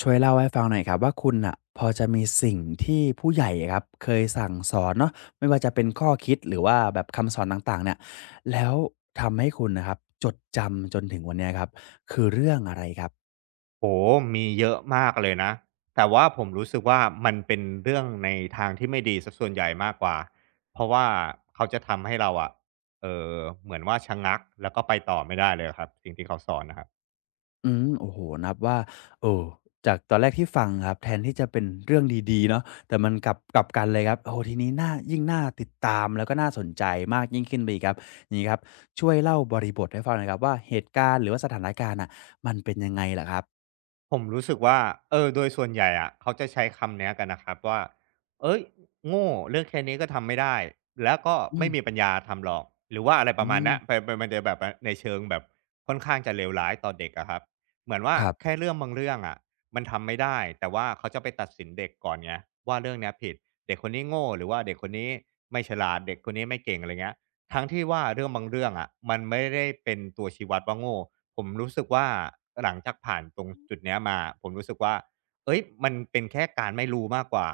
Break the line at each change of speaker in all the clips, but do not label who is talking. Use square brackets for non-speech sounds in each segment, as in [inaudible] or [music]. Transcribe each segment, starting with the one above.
ช่วยเล่าให้ฟังหน่อยครับว่าคุณอ่ะพอจะมีสิ่งที่ผู้ใหญ่ครับเคยสั่งสอนเนาะไม่ว่าจะเป็นข้อคิดหรือว่าแบบคำสอนต่างๆเนี่ยแล้วทำให้คุณนะครับจดจำจนถึงวันเนี้ยครับคือเรื่องอะไรครับ
โอ้โฮมีเยอะมากเลยนะ แต่ว่าผมรู้สึกว่ามันเป็นเรื่องในทางที่ไม่ดีเสียส่วนใหญ่มากกว่า เพราะว่าเขาจะทำให้เราอะเอ่อเหมือนว่าชะงักแล้วก็ไปต่อไม่ได้เลยอะครับสิ่งที่เขาสอนน่ะครับ
อืมโอ้โหนับว่าโอ้จากตอนแรกที่ฟังครับแทนที่จะเป็นเรื่องดีๆเนาะแต่มันกลับกันเลยครับโอ้ทีนี้น่ายิ่งน่าติดตามแล้วก็น่าสนใจมากยิ่งขึ้นไปอีกครับอย่างนีครับช่วยเล่าบริบทให้ฟังหน่อยครับว่าเหตุการณ์หรือว่าสถานการณ์อ่ะมันเป็นยังไงลหรครับ
ผมรู้สึกว่าเออโดยส่วนใหญ่อะเขาจะใช้คำเนี้ยกันนะครับว่าเฮ้ยโง่เรื่องแค่นี้ก็ทำไม่ได้แล้วก็
อื
ไม่
ม
มีปัญญาทำหรอกหรือว่าอะไรป
อื
ระมาณ
ม
เนี้ยไปมันจะแบบว่าในเชิงแบบค่อนข้างจะเลวร้ายต่อเด็กอะครับเหมือนว่า
ครั
แค่
บ
เรื่องบางเรื่องอะมันทำไม่ได้แต่ว่าเขาจะไปตัดสินเด็กก่อนไงว่าเรื่องเนี้ยผิดเด็กคนนี้โง่หรือว่าเด็กคนนี้ไม่ฉลาดเด็กคนนี้ไม่เก่งอะไรเงี้ยทั้งที่ว่าเรื่องบางเรื่องอะมันไม่ได้เป็นตัวชี้วัดว่าโง่ ผมรู้สึกว่าหลังจากผ่านตรงจุดเนี้ยมาผมรู้สึกว่าเอ้ยมันเป็นแค่การไม่รู้มากกว่า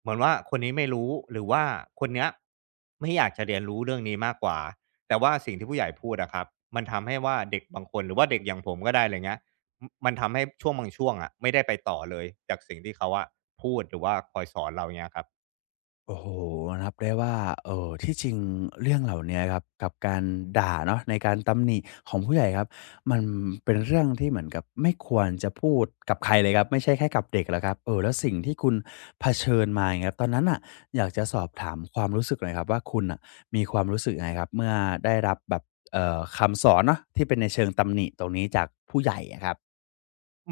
เหมือนว่าคนนี้ไม่รู้หรือว่าคนเนี้ยไม่อยากจะเรียนรู้เรื่องนี้มากกว่าแต่ว่าสิ่งที่ผู้ใหญ่พูดอะครับมันทำให้ว่าเด็กบางคนหรือว่าเด็กอย่างผมก็ได้อะไรเงี้ยมันทำให้ช่วงบางช่วงอะไม่ได้ไปต่อเลยจากสิ่งที่เขาอะพูดหรือว่าคอยสอนเราเงี้ยครับ
โอ้โฮนับได้ว่าที่จริงเรื่องเหล่าเนี้ยครับกับการด่าเนาะในการตำหนิของผู้ใหญ่ครับมันเป็นเรื่องที่เหมือนกับไม่ควรจะพูดกับใครเลยครับไม่ใช่แค่กับเด็กหรอกครับแล้วสิ่งที่คุณเผชิญมาอย่างเงี้ยตอนนั้นน่ะอยากจะสอบถามความรู้สึกหน่อยครับว่าคุณน่ะมีความรู้สึกยังไงครับเมื่อได้รับแบบคำสอนเนาะที่เป็นในเชิงตำหนิตรงนี้จากผู้ใหญ่อะครับ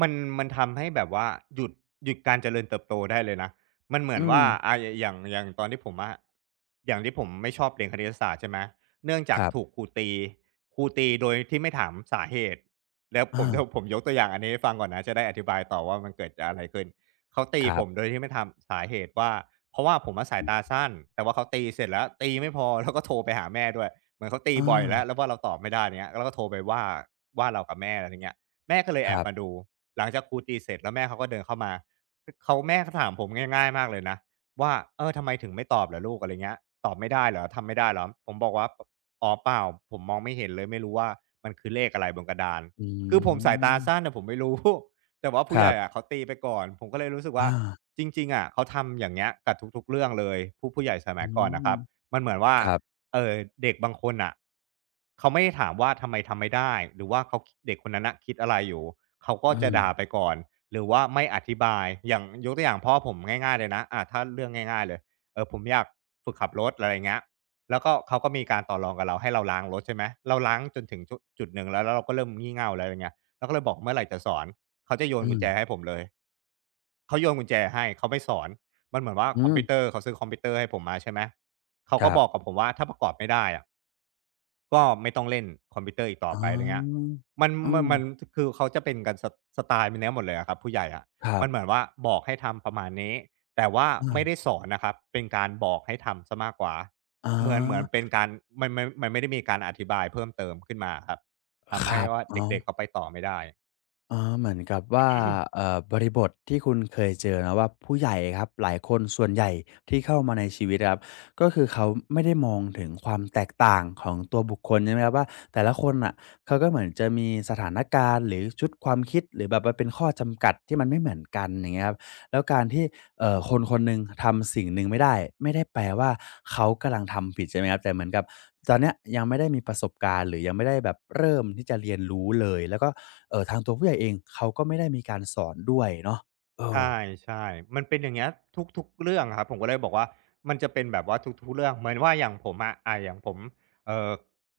มันมันทำให้แบบว่าหยุดหยุดการเจริญเติบโตได้เลยนะมันเหมื
อื
อน
ม
ว่าอายอย่างตอนที่ผมอะอย่างที่ผมไม่ชอบเรียนคณิตศาสตร์ใช่ไหม เนื่องจา
ค
ก
รั
ถูก
บ
ครูตีครูตีโดยที่ไม่ถามสาเหตุแล้วผ
อา
มเดี๋ยวผมยกตัวอย่างอันนี้ให้ฟังก่อนนะจะได้อธิบายต่อว่ามันเกิดจากอะไรขึ้นเขาตี
ครั
ผมโด
บ
ยที่ไม่ถามสาเหตุว่าเพราะว่าผมอะสายตาสั้น แต่ว่าเขาตีเสร็จแล้วตีไม่พอ [laughs] แล้วก็โทรไปหาแม่ด้วยเหมือนเขาตี
อา
บ่อยแล้วว่าเราตอบไม่ได้อย่างเงี้ยแล้วก็โทรไปว่าเรากับแม่อะไรอย่างเงี้ยแม่ก็เลย
ค
แอบ
รั
มา
บ
ดู หลังจากครูตีเสร็จแล้วแม่เขาก็เดินเข้ามาเขาแม่เขาถามผมง่ายๆมากเลยนะว่าเออทำไมถึงไม่ตอบเหรอลูกอะไรเงี้ยตอบไม่ได้เหรอทำไม่ได้เหรอผมบอกว่าอ๋อเปล่าผมมองไม่เห็นเลยไม่รู้ว่ามันคือเลขอะไรบนกระดาน
อื
คือผมสายตาสั้น
ม
น่ะผมไม่รู้ [laughs] แต่ว่า
ค
ผู้ให
รั
ญ่อะ
บ
เขาตีไปก่อนผมก็เลยรู้สึกว่า
อา
จริงๆอะเขาทำอย่างเงี้ยกับทุกๆเรื่องเลยผู้ใหญ่ส
อื
มัยก่อนน่ะ
ม
ครับมันเหมือนว่า
ครับ
เอ่อเด็กบางคนน่ะเขาไม่ได้ถามว่าทำไมทำไม่ได้หรือว่าเขาเด็กคนนั้นน่ะคิดอะไรอยู่ เขาก็
อื
จะ
ม
ด่าไปก่อนหรือว่าไม่อธิบายอย่างยกตัวอย่างพ่อผมง่ายๆเลยนะอ่าถ้าเรื่องง่ายๆเลยเออผมอยากฝึกขับรถอะไรอย่างเงี้ยแล้วก็เขาก็มีการต่อรองกับเราให้เราล้างรถใช่ไหมเราล้างจนถึงจุดหนึ่งแล้วเราก็เริ่มงี่เง่าแล้วอะไรเงี้ยเราก็เลยบอกเมื่อไรจะสอนเขาจะโยน
อื
กุญ
ม
แจให้ผมเลยเขาโยนกุญแจให้เขาไม่สอนมันเหมือนว่า
อื
คอม
ม
พิวเตอร์เขาซื้อคอมพิวเตอร์ให้ผมมาใช่ไหมเขา
ค
ก็
รั
บอกกับ
บ
ผมว่าถ้าประกอบไม่ได้อะ ก็ไม่ต้องเล่นคอมพิวเตอร์อีกต่อ
อ๋อ
ไปอะไรเงี้ยมัน
อื
มั
ม
นมันคือเขาจะเป็นกันสสไตล์เป็นเนี้ยหมดเลยอะครับผู้ใหญ่อะ
ครั
มันเหมือน
บ
ว่าบอกให้ทำประมาณนี้แต่ว่า
อืม
ไม่ได้สอนนะครับเป็นการบอกให้ทำเสียมากกว่า
อ๋อ
เหมือนเป็นการมันไม่ได้มีการอธิบายเพิ่มเติมขึ้นมาอะครับ
ค
ทำให้
รับ
ว่า
อ๋อ
เด็กๆเขาไปต่อไม่ได้
อ๋อเหมือนกับว่าบริบทที่คุณเคยเจอนะว่าผู้ใหญ่ครับหลายคนส่วนใหญ่ที่เข้ามาในชีวิตอะครับก็คือเขาไม่ได้มองถึงความแตกต่างของตัวบุคคลใช่ไหมครับว่าแต่ละคนน่ะเขาก็เหมือนจะมีสถานการณ์หรือชุดความคิดหรือแบบมันเป็นข้อจำกัดที่มันไม่เหมือนกันอย่างเงี้ยครับ แล้วการที่คนคนหนึ่งทำสิ่งหนึ่งไม่ได้ไม่ได้แปลว่าเขากำลังทำผิดใช่ไหมครับแต่เหมือนกับตอนเนี้ยยังไม่ได้มีประสบการณ์หรือยังไม่ได้แบบเริ่มที่จะเรียนรู้เลยแล้วก็ทางตัวผู้ใหญ่เองเขาก็ไม่ได้มีการสอนด้วยเนาะเออ
ใช่ๆมันเป็นอย่างเงี้ยทุกๆเรื่องอะครับผมก็เลยบอกว่ามันจะเป็นแบบว่าทุกๆเรื่องเหมือนว่าอย่างผมอะอย่างผมเอ่อ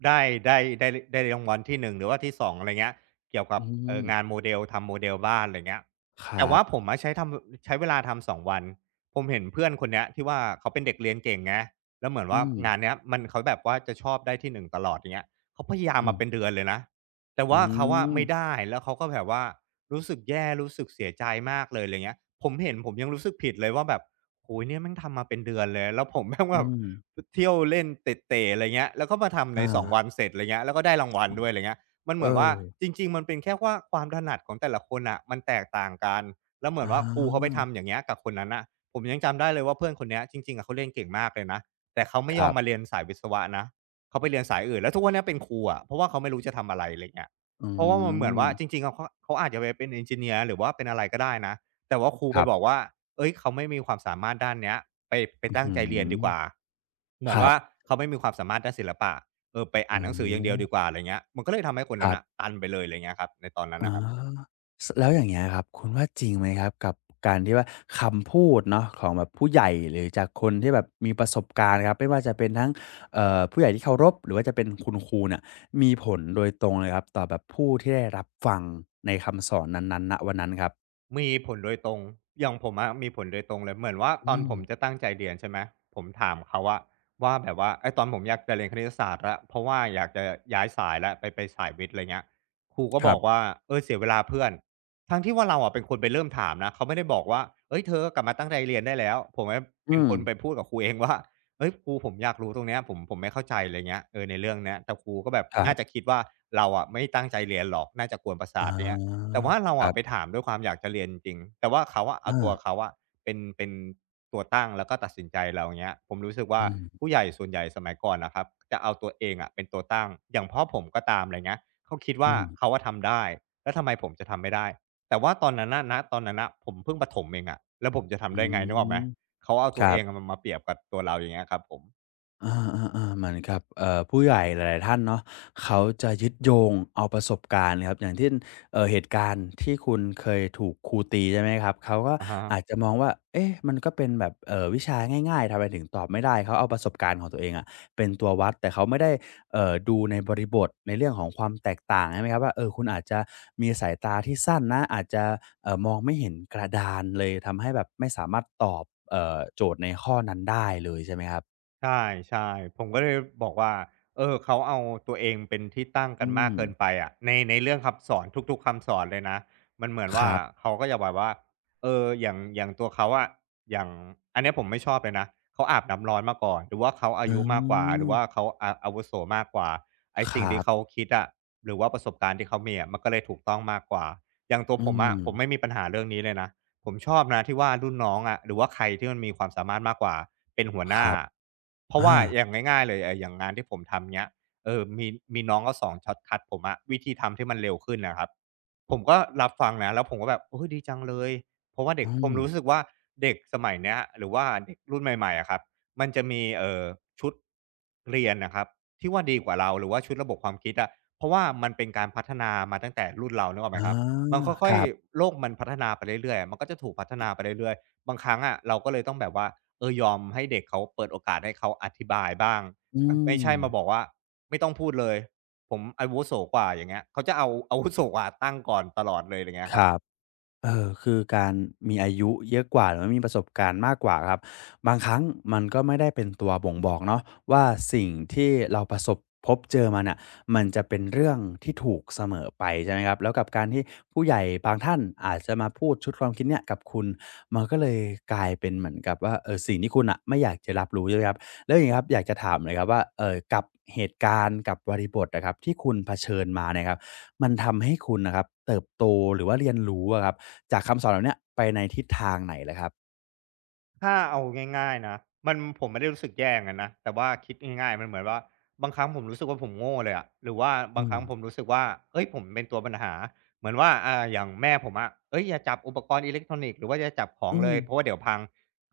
ได้ได้ได้รางวัลที่1หรือว่าที่2องอะไรเงี้ยเกี่ยวกั
อื
บ
ม
งานโมเดลทำโมเดลบ้านอะไรเงี้ย
ค
แต่
รับ
ว่าผมอะใช้เวลาทำ2วันผมเห็นเพื่อนคนเนี้ยที่ว่าเขาเป็นเด็กเรียนเก่งไงแล้วเหมือน
อื
ว่า
ม
งานเนี้ยมันเขาแบบว่าจะชอบได้ที่1ตลอดอย่างเงี้ยเขาพยายาม
อื
มาเป็น
ม
เดือนเลยนะแต่
อื
ว่าเขาอะไม่
ม
ได้แล้วเขาก็แบบว่า รู้สึกแย่รู้สึกเสียใจมากเลยอะไรเงี้ยผมเห็นผมยังรู้สึกผิดเลยว่าแบบโอ้ยเนี่ยแม่งทำมาเป็นเดือนเลยแล้วผมแม่ง
อื
แบบ
ม
เที่ยวเล่นเตะๆอะไรเงี้ยแล้วก็มาทำใน
อา
สองวันเสร็จอะไรเงี้ยแล้วก็ได้รางวัลด้วยอะไรเงี้ยมันเห
เอ
มือนว่า
อ
จริงๆมันเป็นแค่ว่าความถนัดของแต่ละคนอะมันแตกต่างกันแล้วเหมื
อ
อนว่าครูเขาไป
า
ทำอย่างเงี้ยกับคนนั้นนะผมยังจำได้เลยว่าเพื่อนคนเนี้ยจริงๆอะเขาเรียนเก่งมากเลยนะแต่เขาไม่
ค
ยอ
รั
มมา
บ
เรียนสายวิศวะนะเขาไปเรียนสายอื่นแล้วทุกวันเนี้ยเป็นครูอะเพราะว่าเขาไม่รู้จะทำอะไรอะไรเงี้ย
อื
เพราะว่ามันเหมือนว่าจ
ม
ริงๆอะเขาอาจจะไปเป็น engineer หรือว่าเป็นอะไรก็ได้นะแต่ว่าครู
ค
ไป
รั
บอก
บ
ว่าเฮ้ยเขาไม่มีความสามารถด้านเนี้ยไปไป
อื้อ
ตั้ง
ฮือ
ใจเรียนดีกว่าเหมื
ค
อน
รับ
ว่าเขาไม่มีความสามารถด้านศิลปะเออไป
อ๋
อ่า
อ
นหนังสืออย่างเดียวดีกว่าอะไรเงี้ยมันก็เลยทำให้คน
ค
นั้น
รั
น่ะ
บ
ตันไปเลยอะไรเงี้ยครับในตอนนั้น
อ๋อ
น่ะครับ
สแล้วอย่างเงี้ยครับคุณว่าจริงไหมครับกับการที่ว่าคำพูดเนาะของแบบผู้ใหญ่หรือจากคนที่แบบมีประสบการณ์ครับไม่ว่าจะเป็นทั้งผู้ใหญ่ที่เคารพหรือว่าจะเป็นคุณครูเนี่ยมีผลโดยตรงเลยครับต่อแบบผู้ที่ได้รับฟังในคำสอนนั้นๆณวันนั้นครับ
มีผลโดยตรงอย่างผมอะมีผลโดยตรงเลยเหมือนว่าต
อื
อน
ม
ผมจะตั้งใจเรียนใช่ไหมผมถามเขาอะว่าแบบว่าไอ้ตอนผมอยากจะเรียนคณิตศาสตร์แล้วเพราะว่าอยากจะย้ายสายแล้วไปสายวิทย์อะไรเงี้ยครูก็
ค
บ
รั
อกว่า
บ
เออเสียเวลาเพื่อนทั้งที่ว่าเราอะเป็นคนไปเริ่มถามนะเขาไม่ได้บอกว่าเฮ้ยเธอกลับมาตั้งใจเรียนได้แล้วผมอะ
อื
เป็น
ม
คนไปพูดกับครูเองว่าเฮ้ยครูผมอยากรู้ตรงเนี้ยผมไม่เข้าใจอะไรเงี้ยเออในเรื่องเนี้ยแต่ครูก็แบบ
ครั
น่าจะ
บ
คิดว่าเราอะไม่ตั้งใจเรียนหรอกน่าจะกวนประ
อ๋
สาทเงี้ย
อ
แต่ว่าเรา
ครั
อะไป
บ
ถามด้วยความอยากจะเรียนจริงๆแต่ว่าเขาอะเอา
อา
ตัวเขาอะเป็นตัวตั้งแล้วก็ตัดสินใจเราอย่างเงี้ยผมรู้สึก
อื
ว่า
มๆ
ผู้ใหญ่ส่วนใหญ่สมัยก่อนน่ะครับจะเอาตัวเองอะเป็นตัวตั้งอย่างพ่อผมก็ตามไรเงี้ยเขาคิดว่าเขาอะทำได้แล้วทำไมผมจะทำไม่ได้แต่ว่าตอนนั้นน่ะณตอนนั้นน่ะผมเพิ่งประถมเองอะแล้วผมจะ
อื
ทำได้ไงนึกออกไหม
ม
เขาเอา
ค
ตัว
รั
เอ
บ
งอะมันมาเปรียบกับตัวเราอย่างเงี้ยครับผม
อาๆๆเหมือนกับผู้ใหญ่หลายๆท่านเนาะเขาจะยึดโยงเอาประสบการณ์ครับอย่างเช่นเหตุการณ์ที่คุณเคยถูกครูตีใช่ไหมครับเขาก็
อะฮะ
อาจจะมองว่าเอ๊ะมันก็เป็นแบบวิชาง่ายๆทำไมถึงตอบไม่ได้เขาเอาประสบการณ์ของตัวเองอะเป็นตัววัดแต่เขาไม่ได้ดูในบริบทในเรื่องของความแตกต่างใช่ไหมครับว่าเออคุณอาจจะมีสายตาที่สั้นนะอาจจะมองไม่เห็นกระดานเลยทำให้แบบไม่สามารถตอบโจทย์ในข้อนั้นได้เลยใช่ไหมครับ
ใช่ใช่ผมก็เลยบอกว่าเออเขาเอาตัวเองเป็นที่ตั้งกั
อื
นมาก
ม
เกินไปอะในเรื่องคำสอนทุกๆคำสอนเลยนะมันเหมือน
ค
ว่า
รับ
เขาก็จะแบบว่าเอออย่างตัวเขาอะอย่างอันเนี้ยผมไม่ชอบเลยนะเขาอาบน้ำร้อนมาก่อนหรือว่าเขาอา
อื
ยุมากกว่าหรือว่า
ม
เขาอาวุโสมากกว่าไอ้
ค
สิ่ง
รั
ที่เขา
บ
คิดอะหรือว่าประสบการณ์ที่เขามีอะมันก็เลยถูกต้องมากกว่าอย่างตัว
อื
ผมอะผมไม่
ม
มีปัญหาเรื่องนี้เลยนะ ผมชอบนะที่ว่ารุ่นน้องอะหรือว่าใครที่มันมีความสามารถมากกว่าเป็นหัวห
ค
น้า
รับ
เพราะ
อา
ว่าอย่างง่ายๆเลยเอออย่างงานที่ผมทำเนี้ยเออมีน้องก็สองช็อตคัดผมอะวิธีทำที่มันเร็วขึ้นนะครับผมก็รับฟังนะแล้วผมก็แบบโอ้ยดีจังเลยเพราะว่าเด็ก
อื
ผม
ม
รู้สึกว่าเด็กสมัยเนี้ยหรือว่าเด็กรุ่นใหม่ๆอะครับมันจะมีชุดเรียนนะครับที่ว่าดีกว่าเราหรือว่าชุดระบบความคิดอะเพราะว่ามันเป็นการพัฒนามาตั้งแต่รุ่นเราเนกอะไหม
อา
ครับ มันค่
ค
อย
รับ
ๆโลกมันพัฒนาไปเรื่อยๆอะมันก็จะถูกพัฒนาไปเรื่อยๆบางครั้งอะเราก็เลยต้องแบบว่าเออยอมให้เด็กเขาเปิดโอกาสให้เขาอธิบายบ้าง
อื
อไม่
ม
ใช่มาบอกว่าไม่ต้องพูดเลยผมอาวุโสกว่าอย่างเงี้ยเขาจะเอาอาวุโสกว่าตั้งก่อนตลอดเลยไรเงี้ย
ค
ครับ
รับ เออคือการมีอายุเยอะกว่าหรือว่ามีประสบการณ์มากกว่าครับบางครั้งมันก็ไม่ได้เป็นตัวบ่งบอกเนาะว่าสิ่งที่เราประสบพบเจอมาน่ะมันจะเป็นเรื่องที่ถูกเสมอไปใช่ไหมครับแล้วกับการที่ผู้ใหญ่บางท่านอาจจะมาพูดชุดความคิดเนี่ยกับคุณมันก็เลยกลายเป็นเหมือนกับว่าสิ่งที่คุณน่ะไม่อยากจะรับรู้ใช่ไหมครับแล้วอย่างงี้ครับอยากจะถามหน่อยครับว่ากับเหตุการณ์กับบริบทอะครับที่คุณเผชิญมาเนี่ยครับ มันทำให้คุณนะครับเติบโตหรือว่าเรียนรู้อะครับจากคำสอนเหล่าเนี้ยไปในทิศทางไหนล่ะครับ
ถ้าเอาง่ายๆนะมันผมไม่ได้รู้สึกแย่อย่างงั้นนะแต่ว่าคิดง่ายๆมันเหมือนว่าบางครั้งผมรู้สึกว่าผมโง่เลยอะหรือว่าบา
อื
งค
ม
รั้งผมรู้สึกว่าเฮ้ยผมเป็นตัวปัญหาเหมือนว่าอย่างแม่ผมอะเฮ้ยอย่าจับอุปกรณ์อิเล็กทรอนิกส์หรือว่าอย่าจับของ
อื
เล
ม
ยเพราะว่าเดี๋ยวพัง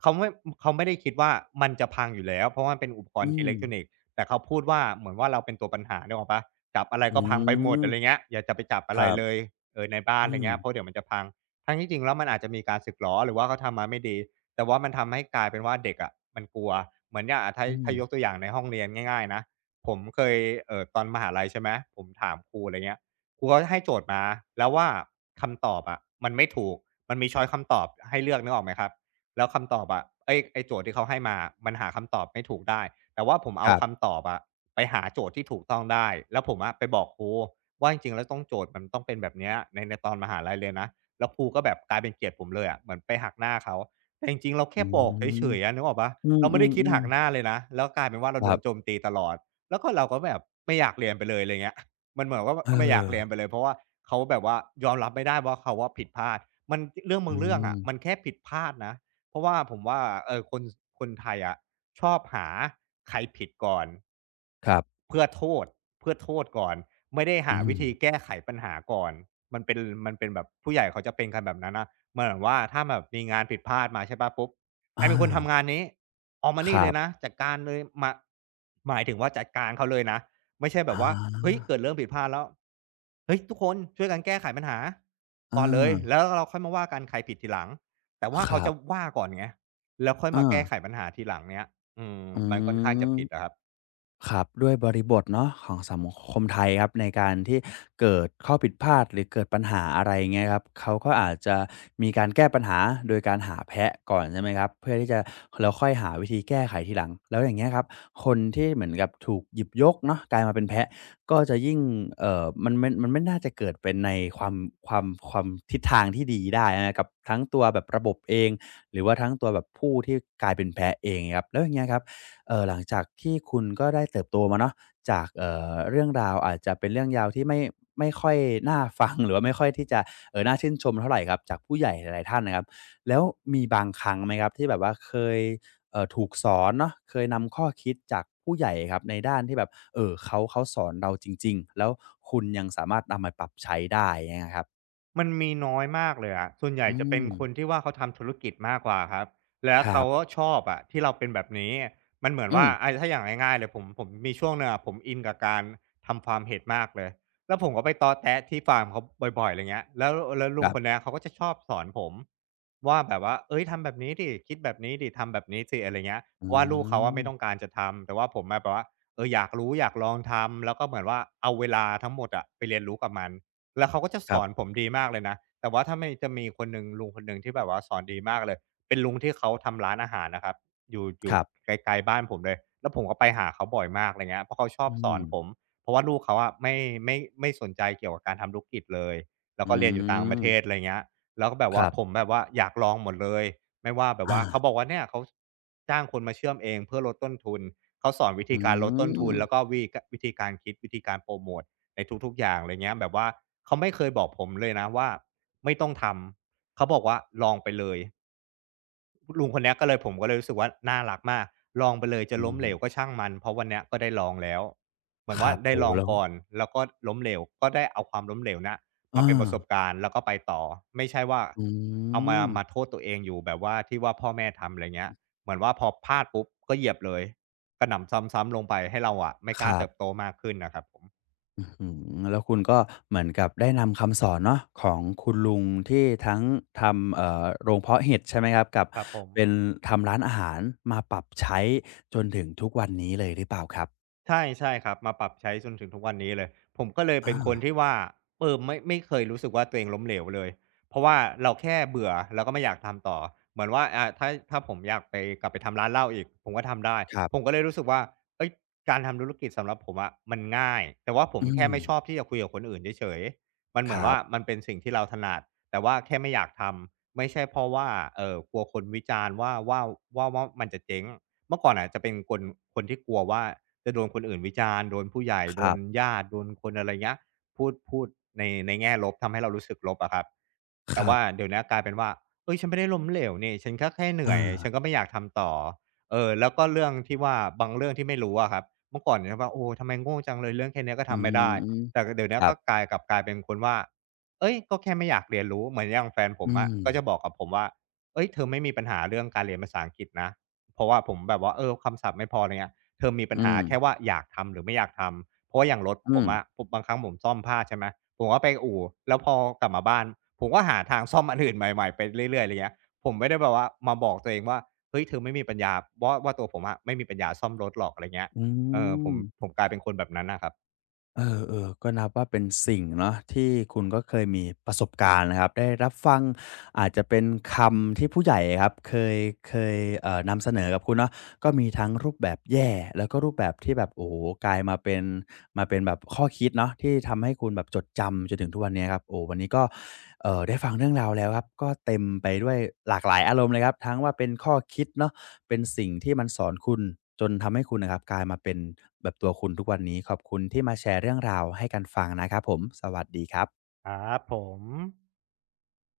เขาไม่เขาไม่ได้คิดว่ามันจะพังอยู่แล้วเพราะว่ามันเป็นอุปกร
อื
ณ์อิ
ม
เล็กทรอนิกส์แต่เขาพูดว่าเหมือนว่าเราเป็นตัวปัญหานึกออกเปล่าจับอะไร
อื
ก็พังไปหมดอะ
ม
ไรเงี้ยอย่าจะไปจับอะ
ค
ไร
รับ
เลยเออในบ้าน
อื
อะไร
ม
เงี้ยเพราะเดี๋ยวมันจะพังทั้งที่จริงแล้วมันอาจจะมีการสึกหรอหรือว่าเขาทำมาไม่ดี แต่ว่ามันทำให้กลายเป็นว่าเด็กอะมันกลัวเหมือนอย่างอะถ้า
อืม
ถ้ายกตัวอย่างในห้องเรียนง่ายๆนะผมเคยตอนมหาลัยใช่ไหมผมถามครูอะไรเงี้ยครูเขาให้โจทย์มาแล้วว่าคำตอบอะมันไม่ถูกมันมีช้อยส์คำตอบให้เลือกนึกออกไหมครับแล้วคำตอบอะไอ้โจทย์ที่เขาให้มาอะมันหาคำตอบไม่ถูกได้แต่ว่าผม
ค
เอา
รับ
คำตอบอะไปหาโจทย์ที่ถูกต้องได้แล้วผมอะไปบอกครูว่าจริงๆแล้วต้องโจทย์มันต้องเป็นแบบเนี้ยในตอนมหาลัยเลยนะแล้วครูก็แบบกลายเป็นเกลียดผมเลยอะเหมือนไปหักหน้าเขา แต่จริงๆเรา
อื
แค่
ม
บอกเฉยๆอะนึกออกเปล่าเราไม่
อื
ได้คิดหั
ม
ก
ๆ
ห
ๆ
น้าเลยนะแล้วกลายเป็นว่าเรา
ค
โด
รั
นโจม
บ
ตีตลอดแล้วก็เราก็แบบไม่อยากเรียนไปเลยไรเงี้ย [laughs] มันเหมือนว่า
เอ
ก็ไม่อยากเรียน
อ
ไปเลยเพราะว่าเขาแบบว่ายอมรับไม่ได้ว่าเขาอะผิดพลาดมันเรื่อง
อื
บางเรื่องอะมัน
ม
แค่ผิดพลาดนะเพราะว่าผมว่าเอ่อคนสคนไทยอะชอบหาใครผิดก่อน
ครับ
เพื่อโทษเพื่อโทษก่อนไม่ได้
อื
หาวิ
ม
ธีแก้ไขปัญหาก่อนมันเป็นมันเป็นแบบผู้ใหญ่เขาจะเป็นกันแบบนั้นน่ะ เหมือนว่าถ้าแบบมีงานผิดพลาดมาใช่เปล่าปุ๊บใค
อา
รเป็นคนทำงานนี้ออกมา
ค
นี่
รั
เลยนะ
บ
จัดการเลยมาหมายถึงว่าจัดการเขาเลยนะไม่ใช่แบบ
อา
ว่าเฮ้ยเกิดเรื่องผิดพลาดแล้วเฮ้ยทุกคนช่วยกันแก้ไขปัญหา
อา
ก่อนเลยแล้วเราค่อยมาว่ากันใครผิดทีหลังแต่ว่า
ค
เขา
รั
จะ
บ
ว่าก่อนไงแล้วค่อยมา
อา
แก้ไขปัญหาทีหลังเงี้ยอืม
อื
มันค่อนข้างจะผิด
ม
อะครับ
ครับด้วยบริบทเนาะของสังคมไทยครับในการที่เกิดข้อผิดพลาดหรือเกิดปัญหาอะไรเงี้ยครับเขาก็อาจจะมีการแก้ปัญหาโดยการหาแพะก่อนใช่ไหมครับเพื่อที่จะแล้วค่อยหาวิธีแก้ไขทีหลังแล้วอย่างเงี้ยครับคนที่เหมือนกับถูกหยิบยกเนาะกลายมาเป็นแพะก็จะยิ่งเออมันไม่น่าจะเกิดเป็นในความความทิศทางที่ดีได้นะครกับทั้งตัวแบบระบบเองหรือว่าทั้งตัวแบบผู้ที่กลายเป็นแพะเองครับแล้วอย่างเงี้ยครับ หลังจากที่คุณก็ได้เติบโตมาเนาะจากเรื่องราวอาจจะเป็นเรื่องยาวที่ไม่ค่อยน่าฟัง [laughs] หรือว่าไม่ค่อยที่จะเออน่าชื่นชมเท่าไหรครับจากผู้ใหญ่หลายๆท่านนะครับแล้วมีบางครั้งไหมครับที่แบบว่าเคยถูกสอนเนาะเคยนำข้อคิดจากผู้ใหญ่ครับในด้านที่แบบเออเขาสอนเราจริงๆแล้วคุณยังสามารถนำมาปรับใช้ได้เะครับ
มันมีน้อยมากเลยอะส่วนใหญ่
อื
จะเป็น
ม
คนที่ว่าเขาทำธุรกิจมากกว่าครับแล้ว
ครั
เขา
บ
ก็ชอบอะที่เราเป็นแบบนี้ มันเหมือน
อืม
ว่าถ้าอย่างง่ายๆเลยผมมีช่วงหนึ่งอะผมอินกับการทำฟาร์มเห็ดมากเลยแล้วผมก็ไปต๊อแต๊ะที่ฟาร์มเขาบ่อยๆไรเงี้ยแล้ว
ค
ลุง
รั
คน
บ
เนี้ยเขาก็จะชอบสอนผมว่าแบบว่าเฮ้ยทำแบบนี้สิคิดแบบนี้สิทำแบบนี้สิอะไรเงี้ย
อื
เพราะว่าลูกเขาอะ
ม
ไม่ต้องการจะทำ แต่ว่าผมอะแบบว่าเอออยากรู้อยากลองทำแล้วก็เหมือนว่าเอาเวลาทั้งหมดอะไปเรียนรู้กับมัน แล้วเขาก็จะ
ค
ส
รั
อนผ
บ
มดีมากเลยนะแต่ว่าถ้าไม่จะมีคนหนึ่งลุงคนหนึ่งที่แบบว่าสอนดีมากเลยเป็นลุงที่เขาทำร้านอาหารนะครับอยู่อ
ค
ยู่
รับ
ไกลๆบ้านผมเลยแล้วผมก็ไปหาเขาบ่อยมากไรเงี้ยเพราะเขาชอ
อื
บสอน
ม
ผมเพราะว่าลูกเขาอะไม่สนใจเกี่ยวกับการทำธุรกิจเลยแล้ว
อื
ก็เรียนอยู่ต่างประเทศ
ม
ไรเงี้ยแล้วก็แบบ
ค
ว่า
รับ
ผมแบบว่าอยากลองหมดเลยไม่ว่าแบบว่าเขา
[laughs]
บอกว่าเนี่ยเขาจ้างคนมาเชื่อมเองเพื่อลดต้นทุนเขาสอนวิ
อื
ธีการลดต้นทุนแล้วก็
ม
วีกวิธีการคิดวิธีการโพรโมต ในทุกๆอย่างอะไรเงี้ยแบบว่าเขาไม่เคยบอกผมเลยนะว่าไม่ต้องทำเขาบอกว่าลองไปเลยลุงคนเนี้ยก็เลยผมก็เลยรู้สึกว่าน่ารักมากลองไปเลยจะ
อื
ล้ม
ม
เหลวก็ช่างมันเพราะวันเนี้ยก็ได้ลองแล้วเหมือ
ค
นว่า
รับ
ได้
โอ้
ล
โฮ
อง
แล้ว
ก่อนแล้วก็ล้มเหลวก็ได้เอาความล้มเหลวเนี่ย
เออ
มาเป็นประสบการณ์แล้วก็ไปต่อไม่ใช่ว่า
อื
เอามา
ม
มาโทษตัวเองอยู่แบบว่าที่ว่าพ่อแม่ทำอะไรเงี้ยเหมือนว่าพอพลาดปุ๊บก็เหยียบเลยกระหน่ำซ้ำๆลงไปให้เราอะไม่
ค
กล้า
รั
เติบ
บ
โตมากขึ้นน่ะครับผม
อื้อฮือแล้วคุณก็เหมือนกับได้นำคำสอนเนาะของคุณลุงที่ทั้งทำโรงเพาะเห็ดใช่ไหมครับกับ
ครับผ
เป็น
ม
ทำร้านอาหารมาปรับใช้จนถึงทุกวันนี้เลยหรือเปล่าครับ
ใช่ใช่ครับมาปรับใช้จนถึงทุกวันนี้เลยผมก็เลย
อา
เป็นคนที่ว่าเออไม่เคยรู้สึกว่าตัวเองล้มเหลวเลยเพราะว่าเราแค่เบื่อเราก็ไม่อยากทำต่อเหมือนว่าถ้าผมอยากไปกลับไปทำร้านเหล้าอีกผมก็ทำได้
ครั
ผมก็
บ
เลยรู้สึกว่าเฮ้ยการทำธุรกิจสำหรับผมอะมันง่ายแต่ว่าผ
อื
มแค่
ม
ไม่ชอบที่จะคุยกับคนอื่นเฉยๆมันเห
ค
มือน
รั
ว่า
บ
มันเป็นสิ่งที่เราถนัดแต่ว่าแค่ไม่อยากทำไม่ใช่เพราะว่ากลัวคนวิจารณ์ว่ามันจะเจ๊งเมื่อก่อนน่ะจะเป็นคนที่กลัวว่า จะโดนคนอื่นวิจารณ์โดนผู้ใหญ่
ค
โด
รั
น
บ
ญาติโดนคนอะไรเงี้ยพูดในแง่ลบทำให้เรารู้สึกลบอะครับ
ค
แต่
รั
ว่า
บ
เดี๋ยวเนี้ยกลายเป็นว่าเฮ้ยฉันไม่ได้ล้มเหลวนี่ฉันก็แค่เหนื่อย
อา
ฉันก็ไม่อยากทำต่อแล้วก็เรื่องที่ว่าบางเรื่องที่ไม่รู้อะครับเมื่อก่อนเนี่ยว่าโอ้ทำไมโง่จังเลยเรื่องแค่เนี้ยก็
อื
ทำไม่ได้
ม
แต่เดี๋ยว
ค
เนี้ย
รับ
ก็กลายเป็นคนว่าเฮ้ยก็แค่ไม่อยากเรียนรู้เหมือนอย่างแฟนผ
อื
มอะ
ม
ก็จะบอกกับผมว่าเฮ้ยเธอไม่มีปัญหาเรื่องการเรียนภาษาอังกฤษนะเพราะว่าผมแบบว่าเออคำศัพท์ไม่พอไรเงี้ย เธอมีปัญ
อื
หา
ม
แค่ว่าอยากทำหรือไม่อยากทำ เพราะว่าอย่างรถผ
อืม
มอะผมบางครั้งผมซ่อมผ้าใช่ไหม ผมก็ไปอู่แล้วพอกลับมาบ้านผมก็หาทางซ่อมอันอื่นใหม่ๆไปเรื่อยๆอะไรเงี้ยผมไม่ได้แบบว่ามาบอกตัวเองว่าเฮ้ยเธอไม่มีปัญญาว่าตัวผมอะไม่มีปัญญาซ่อมรถหรอกอะไรเงี้ย
อื
เออผม
ม
ผมกลายเป็นคนแบบนั้นน่ะครับ
เออเออก็นับว่าเป็นสิ่งเนาะที่คุณก็เคยมีประสบการณ์นะครับได้รับฟัง อาจจะเป็นคำที่ผู้ใหญ่ครับเคยนำเสนอกับคุณเนาะก็มีทั้งรูปแบบแย่แล้วก็รูปแบบที่แบบโอ้โหกลายมาเป็นแบบข้อคิดเนาะที่ทำให้คุณแบบจดจำจนถึงทุกวันเนี้ยครับโอ้วันนี้ก็ได้ฟังเรื่องราวแล้วครับก็เต็มไปด้วยหลากหลายอารมณ์เลยครับทั้งว่าเป็นข้อคิดเนาะเป็นสิ่งที่มันสอนคุณจนทำให้คุณนะครับกลายมาเป็นแบบตัวคุณทุกวันนี้ขอบคุณที่มาแชร์เรื่องราวให้กันฟังนะครับผมสวัสดีครับ
ครับผม